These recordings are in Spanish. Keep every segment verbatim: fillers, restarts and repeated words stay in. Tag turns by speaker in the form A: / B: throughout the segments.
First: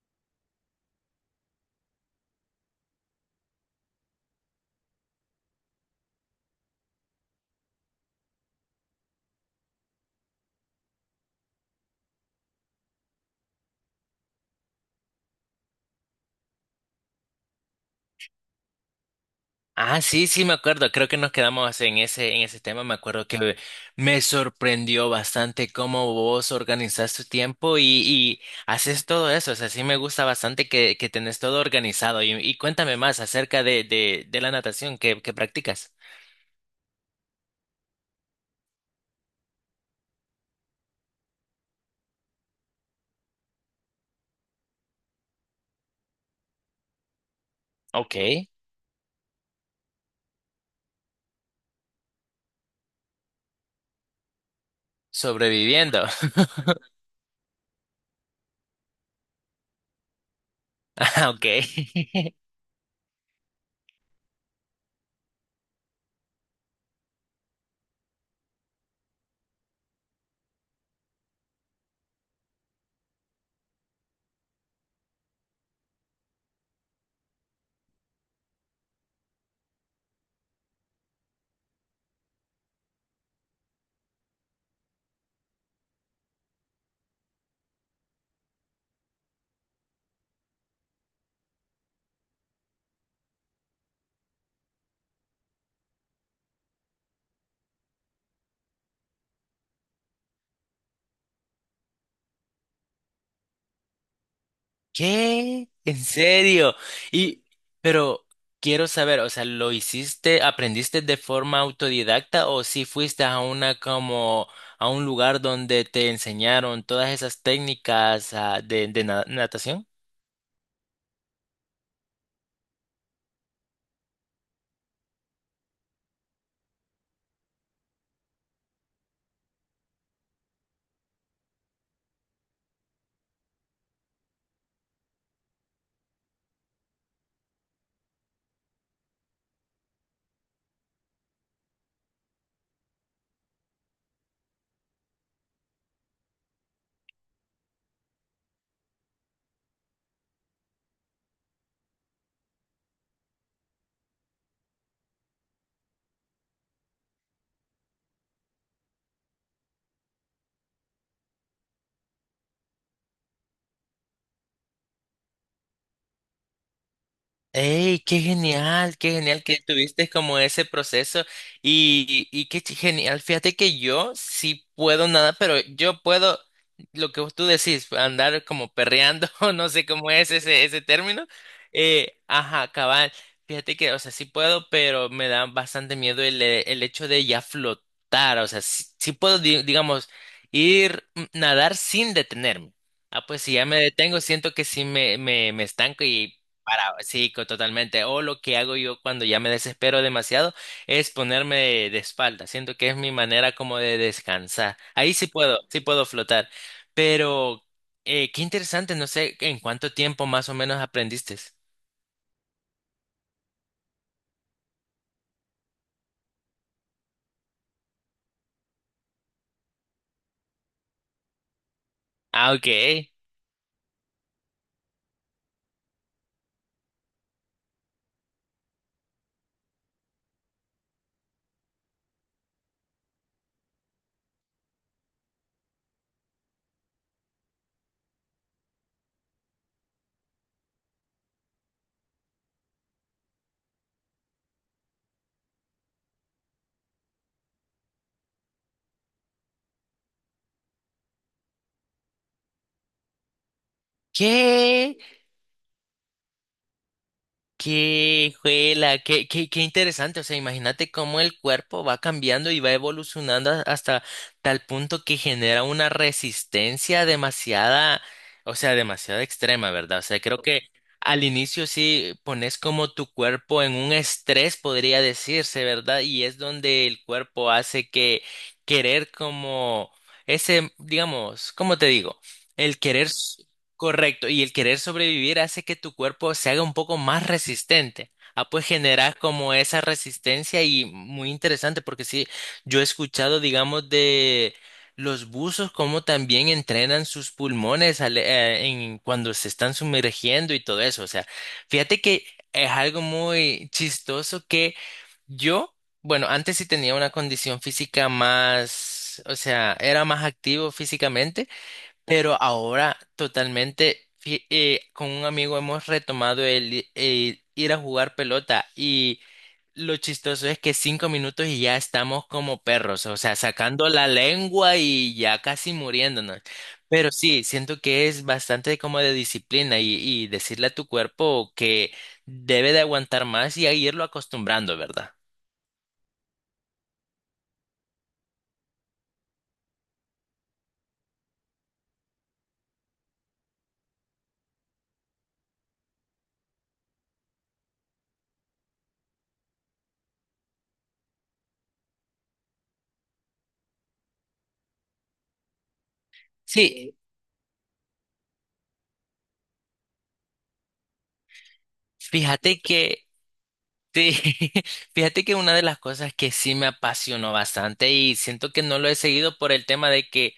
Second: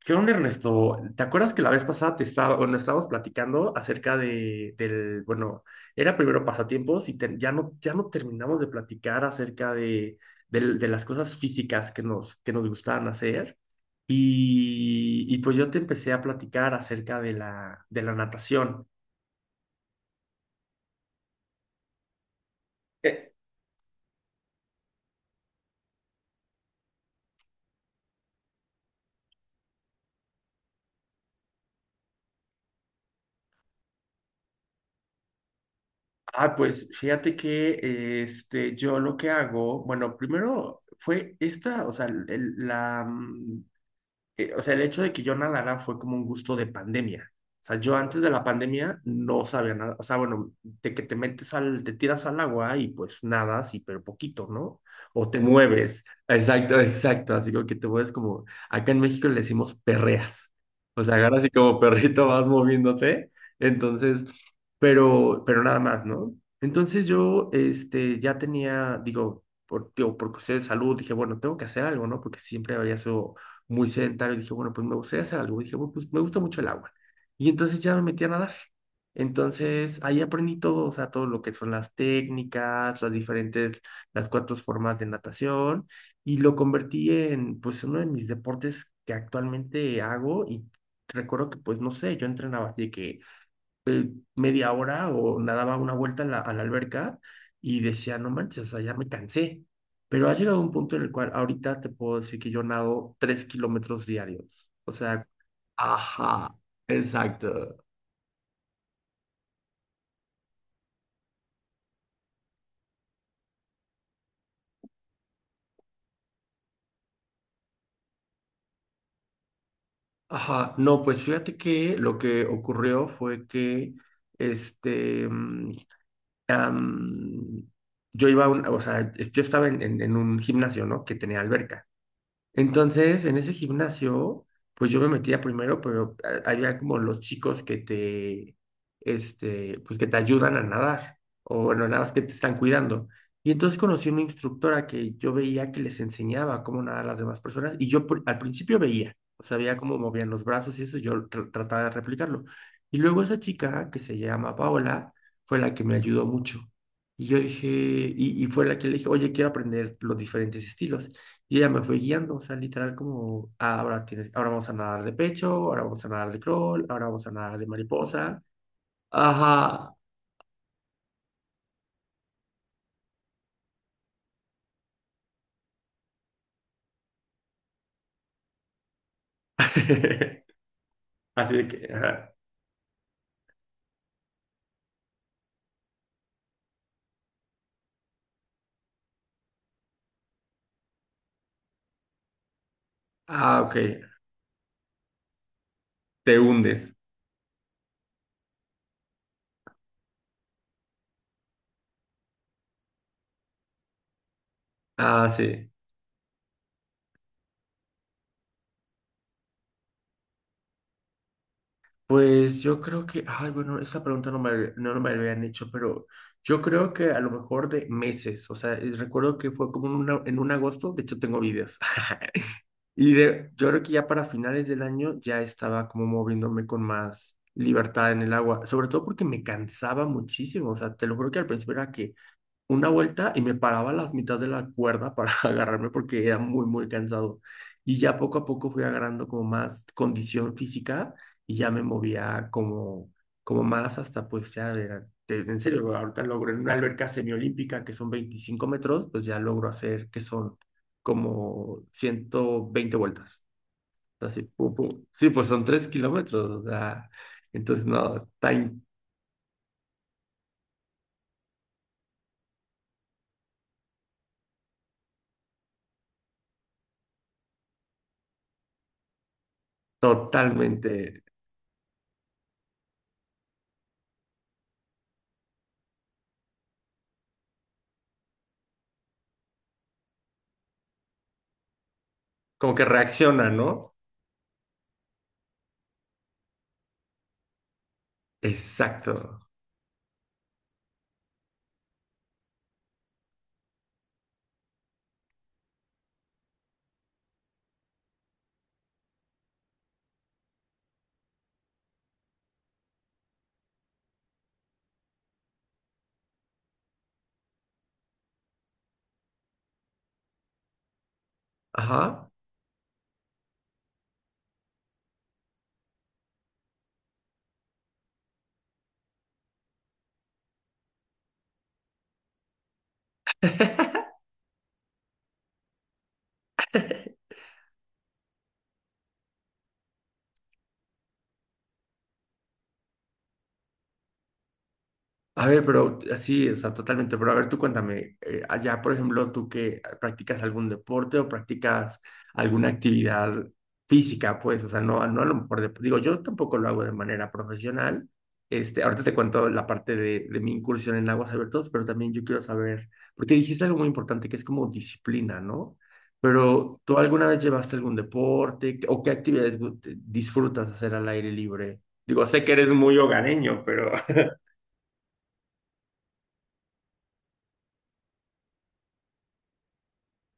A: ¿Qué onda, Ernesto? ¿Te acuerdas que la vez pasada te estaba, bueno, estábamos platicando acerca de, del, bueno, era primero pasatiempos y te- ya no, ya no terminamos de platicar acerca de, del- de las cosas físicas que nos, que nos gustaban hacer. Y, y pues yo te empecé a platicar acerca de la, de la natación.
B: Ah, sí, sí, me acuerdo. Creo que nos quedamos en ese, en ese tema. Me acuerdo
A: Eh,
B: que me sorprendió bastante cómo vos organizás tu tiempo y, y haces todo eso. O sea, sí me gusta bastante que, que tenés todo organizado. Y, y cuéntame más acerca de, de, de la natación que, que practicas.
A: ah, pues fíjate que eh, este, yo lo que hago, bueno, primero fue esta, o sea, el- el- la, mm, eh, o sea, el hecho de que yo nadara fue como un gusto de pandemia. O sea, yo antes de la
B: Ok.
A: pandemia no sabía nada. O sea, bueno, de que te metes al, te tiras al agua y pues nadas y pero poquito, ¿no? O te mueves.
B: Sobreviviendo.
A: Exacto, exacto. Así como que te mueves como, acá en México le decimos perreas. O sea, agarras
B: Ok.
A: así como perrito vas moviéndote. Entonces, pero, pero nada más, ¿no? Entonces yo, este, ya tenía, digo, por, digo, por cuestiones de salud, dije, bueno, tengo que hacer algo, ¿no? Porque siempre había sido muy sedentario, dije, bueno, pues me gustaría hacer algo. Dije, bueno, pues me gusta mucho el agua. Y entonces ya me metí a nadar. Entonces ahí aprendí todo, o sea, todo lo que son las técnicas, las diferentes, las cuatro formas de natación y lo convertí en, pues, uno de mis deportes que actualmente hago y recuerdo que, pues, no sé, yo entrenaba así de que eh, media hora o nadaba una vuelta en la, a la alberca y decía, no manches, o sea, ya me cansé. Pero ha llegado un punto en el cual ahorita te puedo decir que yo nado tres kilómetros diarios. O sea,
B: ¿Qué? ¿En
A: ajá,
B: serio? Y,
A: exacto.
B: pero quiero saber, o sea, ¿lo hiciste, aprendiste de forma autodidacta o si fuiste a una como a un lugar donde te enseñaron todas esas técnicas ah, de, de na- natación?
A: Ajá, no, pues fíjate que lo que ocurrió fue que este mm, am, yo iba a un- o sea, es- yo estaba en, en- en un gimnasio, ¿no? Que tenía alberca. Entonces, en ese gimnasio, pues yo me metía primero, pero a- había como los chicos que te, este, pues que te ayudan a nadar, o bueno, nada más que te están cuidando. Y entonces conocí una instructora que yo veía que les enseñaba cómo nadar a las demás personas, y yo pr- al principio veía, o sea, veía cómo movían los brazos y eso, yo tr- trataba de replicarlo. Y luego esa chica, que se llama Paola, fue la que me ayudó mucho. Y yo dije, y, y fue la que le dije, oye, quiero aprender los diferentes estilos. Y ella me fue guiando, o sea, literal como, "Ah, ahora tienes, ahora vamos a nadar de pecho, ahora vamos a nadar de crawl, ahora vamos a nadar de
B: ¡Ey, qué
A: mariposa."
B: genial! ¡Qué genial que
A: Ajá.
B: tuviste como ese proceso! Y, y qué ch- genial. Fíjate que yo sí puedo nada, pero yo puedo lo que tú decís, andar como perreando, o no sé cómo es ese, ese término.
A: Así de que,
B: Eh,
A: ajá.
B: ajá, cabal. Fíjate que, o sea, sí puedo, pero me da bastante miedo el, eh, el hecho de ya flotar. O sea, sí, sí puedo, di- digamos, ir mm, nadar sin detenerme. Ah, pues si
A: Ah,
B: ya
A: ok.
B: me detengo, siento que sí me, me, me estanco
A: Te
B: y para,
A: hundes.
B: sí, co- totalmente. O lo que hago yo cuando ya me desespero demasiado es ponerme de, de espalda. Siento que es mi manera como de descansar. Ahí sí
A: Ah,
B: puedo,
A: sí.
B: sí puedo flotar. Pero eh, qué interesante, no sé en cuánto tiempo más o menos aprendiste.
A: Pues yo creo que, ay, bueno, esa pregunta no me, no me la habían hecho, pero yo creo que a lo mejor de meses, o sea, es- recuerdo que fue como en una- en un agosto, de hecho tengo videos.
B: Ah, ok.
A: Y de, yo creo que ya para finales del año ya estaba como moviéndome con más libertad en el agua, sobre todo porque me cansaba muchísimo, o sea, te lo juro que al principio era que una vuelta y me paraba a la mitad de la cuerda para agarrarme porque era muy, muy cansado. Y ya poco a poco fui agarrando como más condición física y ya me movía como, como más hasta pues ya, era- te- en serio, ahorita logro en una alberca semiolímpica que son veinticinco metros, pues ya logro hacer que son como ciento veinte vueltas. Así, pum,
B: ¿Qué?
A: pum. Sí, pues son tres kilómetros, o sea, entonces no,
B: Qué
A: está in-
B: juela, qué, qué, qué interesante. O sea, imagínate cómo el cuerpo va cambiando y va evolucionando a- hasta tal punto que genera una resistencia demasiada, o sea, demasiado extrema, ¿verdad? O sea, creo que al
A: totalmente,
B: inicio sí pones como tu cuerpo en un estrés, podría decirse, ¿verdad? Y es donde el cuerpo hace que querer como ese, digamos, ¿cómo te digo?
A: como
B: El
A: que
B: querer.
A: reacciona, ¿no?
B: Correcto, y el querer sobrevivir hace que tu cuerpo se haga un poco más resistente. Ah, pues
A: Exacto.
B: generas como esa resistencia y muy interesante porque sí, yo he escuchado, digamos, de los buzos cómo también entrenan sus pulmones al- eh, en, cuando se están sumergiendo y todo eso. O sea, fíjate que es algo muy chistoso que yo, bueno, antes sí tenía una condición física más, o sea, era más activo físicamente.
A: Ajá.
B: Pero ahora totalmente, fí- eh, con un amigo hemos retomado el, i- el ir a jugar pelota y lo chistoso es que cinco minutos y ya estamos como perros, o sea, sacando la lengua y ya casi muriéndonos. Pero sí, siento que es bastante como de disciplina y, y decirle a tu cuerpo que debe de aguantar más y a irlo acostumbrando, ¿verdad?
A: A ver, pero así, o sea, totalmente. Pero a ver, tú cuéntame, eh, allá, por ejemplo, tú que practicas algún deporte o practicas alguna actividad física, pues, o sea, no, no a lo mejor, de- digo, yo tampoco lo hago de manera profesional. Este, ahorita te cuento la parte de, de mi incursión en aguas abiertas, pero también yo quiero saber, porque dijiste algo muy importante que es como disciplina, ¿no? Pero ¿tú
B: Sí,
A: alguna vez llevaste algún deporte o qué actividades gu- te- disfrutas hacer al aire libre? Digo, sé que
B: fíjate
A: eres muy
B: que
A: hogareño, pero...
B: sí, fíjate que una de las cosas que sí me apasionó bastante y siento que no lo he seguido por el tema de que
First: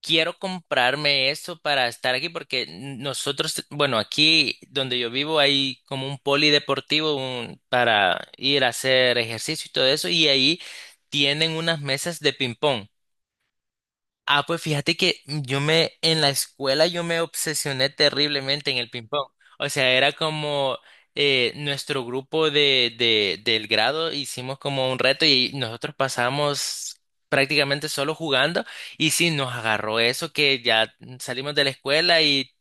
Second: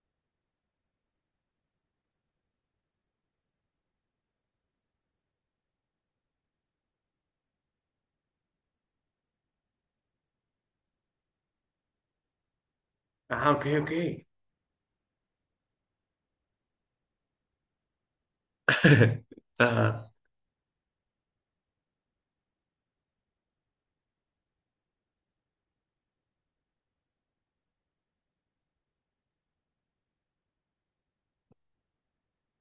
B: quiero comprarme eso para estar aquí porque nosotros, bueno, aquí donde yo vivo hay como un polideportivo un- para ir a hacer ejercicio y todo eso y ahí tienen unas mesas de ping pong.
A: Ah, ok, ok.
B: Ah, pues fíjate que yo me, en la escuela yo me obsesioné terriblemente en el ping pong. O sea,
A: Ajá,
B: era como eh, nuestro grupo de, de, del grado hicimos como un reto y nosotros pasamos prácticamente solo jugando. Y sí, nos agarró eso que ya salimos de la escuela y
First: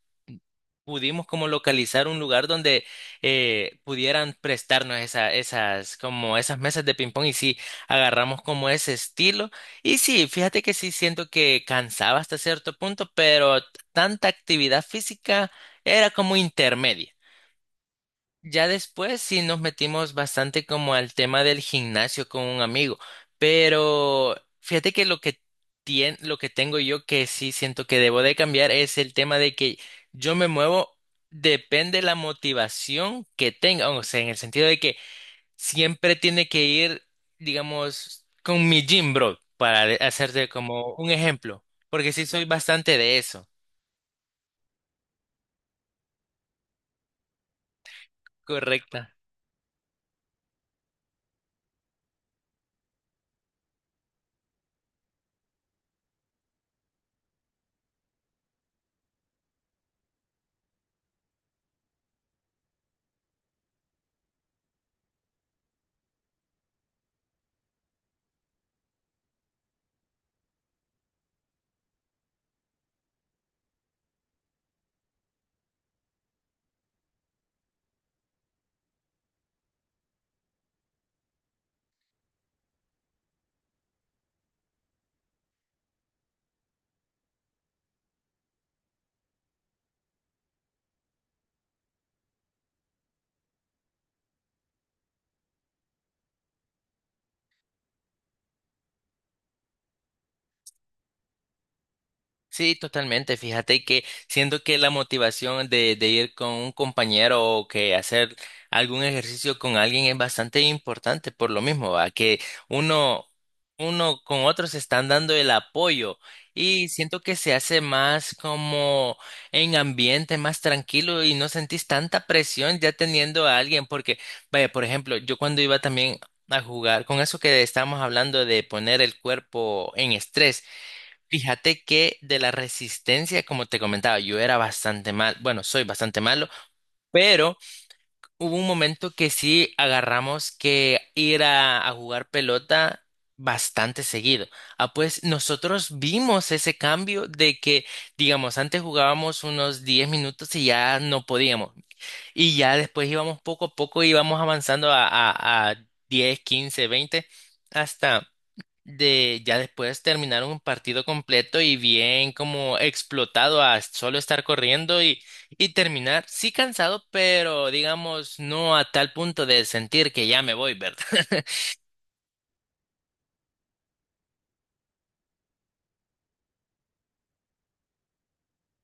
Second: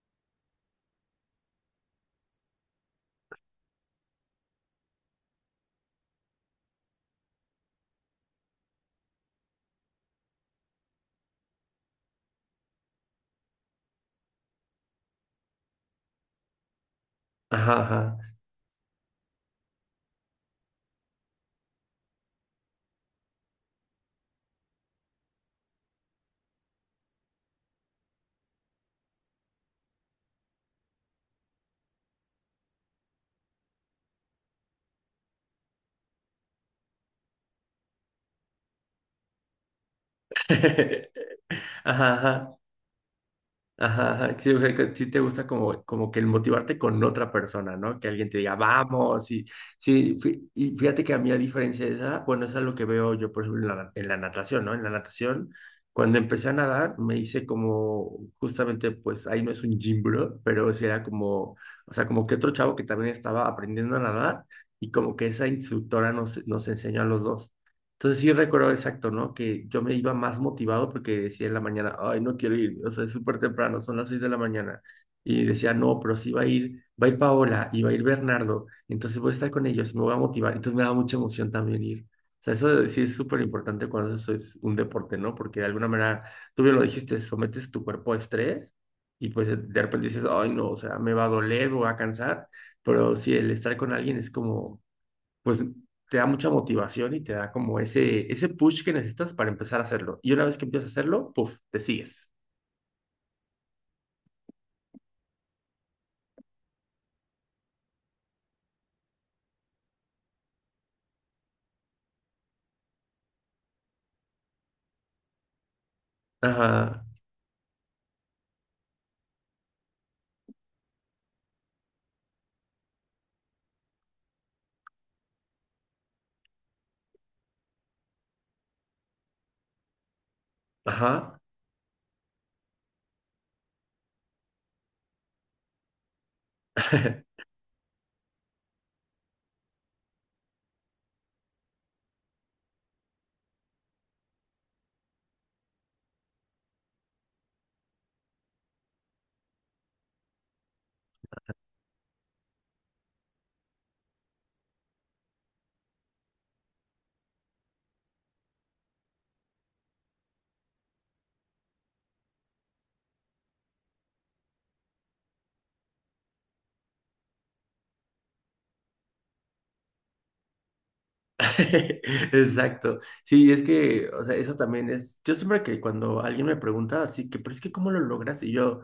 B: pudimos como localizar un lugar donde eh, pudieran prestarnos esa, esas, como esas mesas de ping pong y sí, agarramos como ese estilo y sí, fíjate que sí siento que cansaba hasta cierto punto, pero t- tanta actividad física era como intermedia.
A: ajá, ajá.
B: Ya después sí nos metimos bastante como al tema del gimnasio con un amigo, pero fíjate que lo que tien- lo que tengo yo que sí siento que debo de cambiar es el tema de que yo me muevo depende de la motivación que tenga, o sea, en el sentido de que siempre tiene que ir, digamos, con mi gym bro, para de- hacerte como un ejemplo, porque
A: Ajá,
B: sí soy
A: ajá,
B: bastante de eso.
A: ajá, ajá. Sí, o sea, que sí te gusta como, como que el motivarte con otra persona, ¿no? Que alguien te diga,
B: Correcto.
A: vamos, y sí, fí- y fíjate que a mí a diferencia de esa, bueno, eso es lo que veo yo, por ejemplo, en la, en la natación, ¿no? En la natación, cuando empecé a nadar, me hice como, justamente, pues ahí no es un gym bro, pero sí era como, o sea, como que otro chavo que también estaba aprendiendo a nadar y como que esa instructora nos, nos enseñó a los dos. Entonces sí recuerdo exacto, ¿no? Que yo me iba más motivado porque decía en la mañana, ay, no quiero ir, o sea, es súper temprano, son las seis de la mañana. Y decía, no, pero sí va a ir, va a ir Paola y va a ir Bernardo, entonces voy a estar con ellos, me voy a motivar. Entonces me da mucha emoción también ir. O sea, eso de- sí es súper importante cuando eso es un deporte, ¿no? Porque de alguna manera, tú bien lo dijiste, sometes tu cuerpo a estrés y pues de de repente dices, ay, no, o sea, me va a doler, me va a cansar, pero sí, el estar con alguien es como pues te da mucha motivación y te da como ese, ese push que necesitas para empezar a hacerlo. Y una vez que empiezas a hacerlo, puff, te sigues.
B: Sí, totalmente. Fíjate que siento que la motivación de, de ir con un compañero o que hacer algún ejercicio con alguien es bastante importante por lo mismo, ¿va? Que uno, uno con otro se están dando el apoyo y
A: Ajá,
B: siento que se hace más como en ambiente más tranquilo y no sentís tanta presión ya teniendo a alguien porque, vaya, por ejemplo, yo cuando iba también a jugar con eso que estábamos hablando de poner el cuerpo en estrés.
A: ajá.
B: Fíjate que de la resistencia, como te comentaba, yo era bastante mal, bueno, soy bastante malo, pero hubo un momento que sí agarramos que ir a, a jugar pelota bastante seguido. Ah, pues nosotros vimos ese cambio de que, digamos, antes jugábamos unos diez minutos y ya no podíamos. Y ya después íbamos poco a poco, íbamos avanzando a, a, a diez, quince, veinte, hasta de ya después terminar un partido completo y bien como explotado a solo estar corriendo y, y terminar, sí cansado, pero digamos no a tal punto de sentir que ya me voy, ¿verdad?
A: Exacto. Sí, es que, o sea, eso también es. Yo siempre que cuando alguien me pregunta así que, pero es que ¿cómo lo logras? Y yo,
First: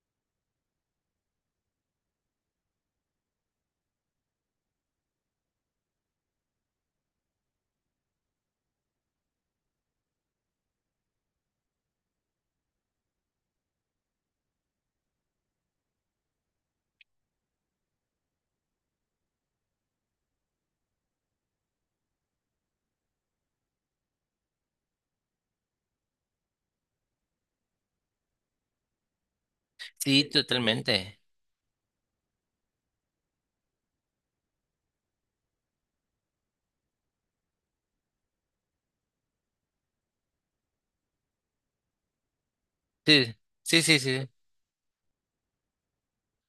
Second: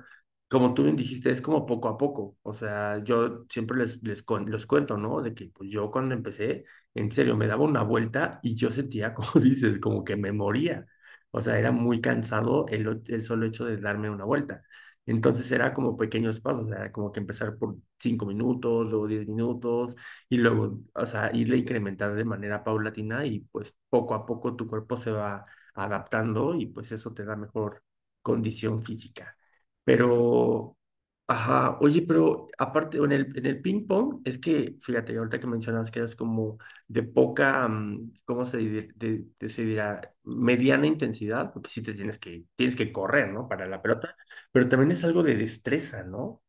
A: como tú bien dijiste, es como poco a poco. O sea, yo siempre les, les cuen- los cuento, ¿no? De que pues yo cuando empecé, en serio, me daba una vuelta y yo sentía, como dices, como que me moría. O sea, era muy cansado el, o- el solo hecho de darme una vuelta. Entonces era como pequeños pasos, era como que empezar por cinco minutos, luego diez minutos y luego, o sea, irle incrementando de manera paulatina y pues poco a poco tu cuerpo se va adaptando y pues eso te da mejor condición física.
B: Sí,
A: Pero,
B: totalmente.
A: ajá, oye, pero aparte, en el, en el ping pong, es que, fíjate, ahorita que mencionas que es como de poca, mm, ¿cómo se, dir- de- de- se dirá? Mediana intensidad, porque sí te tienes que, tienes que correr,
B: Sí,
A: ¿no? Para la
B: sí, sí,
A: pelota,
B: sí.
A: pero también es algo de destreza, ¿no?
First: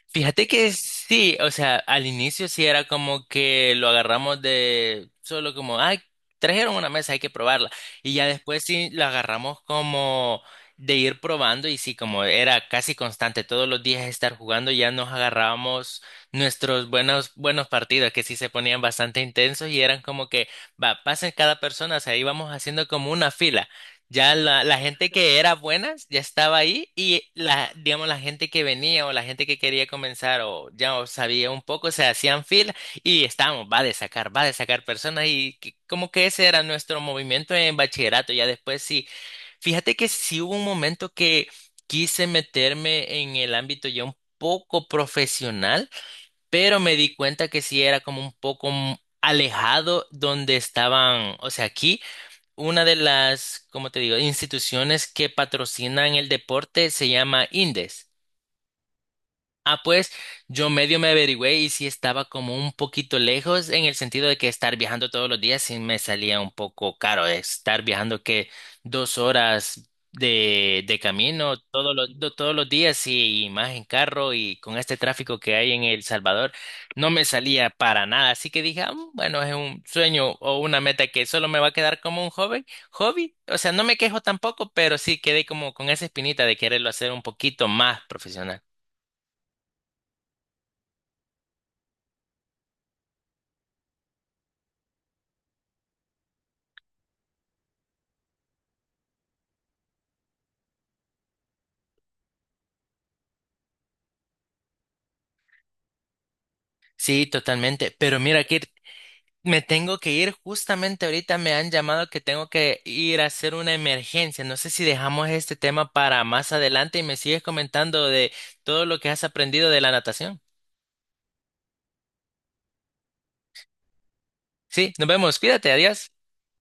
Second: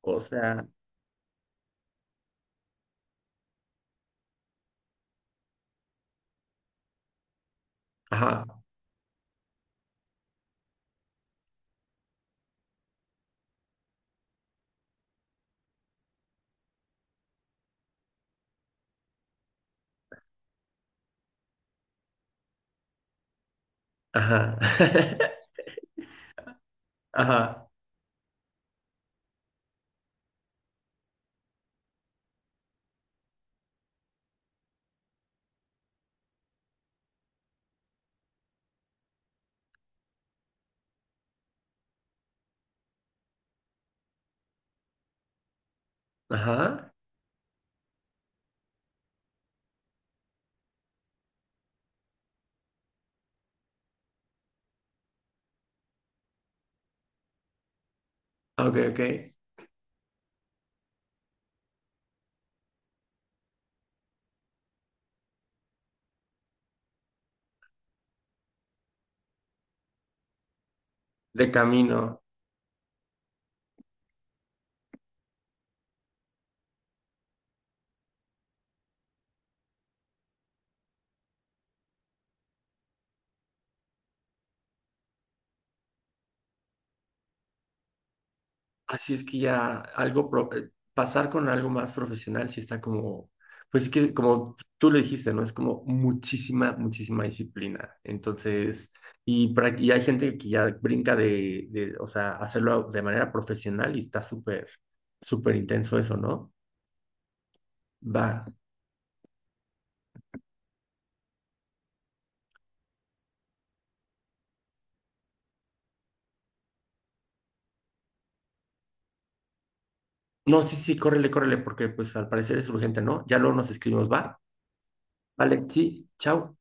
A: O
B: Fíjate
A: sea,
B: que sí, o sea, al inicio sí era como que lo agarramos de solo como, ay, trajeron una mesa, hay que probarla. Y ya
A: ajá,
B: después sí lo agarramos como de ir probando y sí, como era casi constante todos los días estar jugando, ya nos agarrábamos nuestros buenos, buenos partidos que sí se ponían bastante intensos y eran como que, va, pasen cada persona, o sea, íbamos haciendo como una fila. Ya
A: ajá.
B: la, la gente que era buena ya estaba ahí y
A: Ajá.
B: la, digamos, la gente que venía o la gente que quería comenzar o ya o sabía un poco, se hacían fila y estábamos, va a sacar, va a sacar personas y que- como que ese era nuestro movimiento en bachillerato. Ya después sí, fíjate que sí hubo un momento que quise meterme en el ámbito ya un poco profesional, pero
A: Ajá.
B: me di cuenta que sí era como un poco mm, alejado donde estaban, o sea, aquí. Una de las, como te digo?, instituciones que patrocinan el deporte se llama Indes.
A: Ah, ok, ok.
B: Ah, pues yo medio me averigüé y sí estaba como un poquito lejos en el sentido de que estar viajando todos los días sí me salía un poco caro. Estar viajando que dos horas de, de
A: De
B: camino todos los,
A: camino.
B: do- todos los días y, y más en carro y con este tráfico que hay en El Salvador no me salía para nada. Así que dije, "Ah, mm, bueno, es un sueño o una meta que solo me va a quedar como un hobby, hobby. O sea, no me quejo tampoco, pero sí quedé como con esa espinita de quererlo hacer un poquito más profesional".
A: Así es que ya algo, pro- eh, pasar con algo más profesional sí está como, pues es que como tú le dijiste, ¿no? Es como muchísima, muchísima disciplina. Entonces, y, prac- y hay gente que ya brinca de, de, o sea, hacerlo de manera profesional y está súper, súper intenso eso, ¿no?
B: Sí, totalmente. Pero
A: Va.
B: mira, Kir, me tengo que ir. Justamente ahorita me han llamado que tengo que ir a hacer una emergencia. No sé si dejamos este tema para más adelante y me sigues comentando de todo lo que has aprendido de la natación.
A: No, sí, sí, córrele, córrele, porque pues al parecer es urgente, ¿no? Ya luego nos escribimos, va.
B: Sí, nos vemos.
A: Vale,
B: Cuídate,
A: sí,
B: adiós.
A: chao.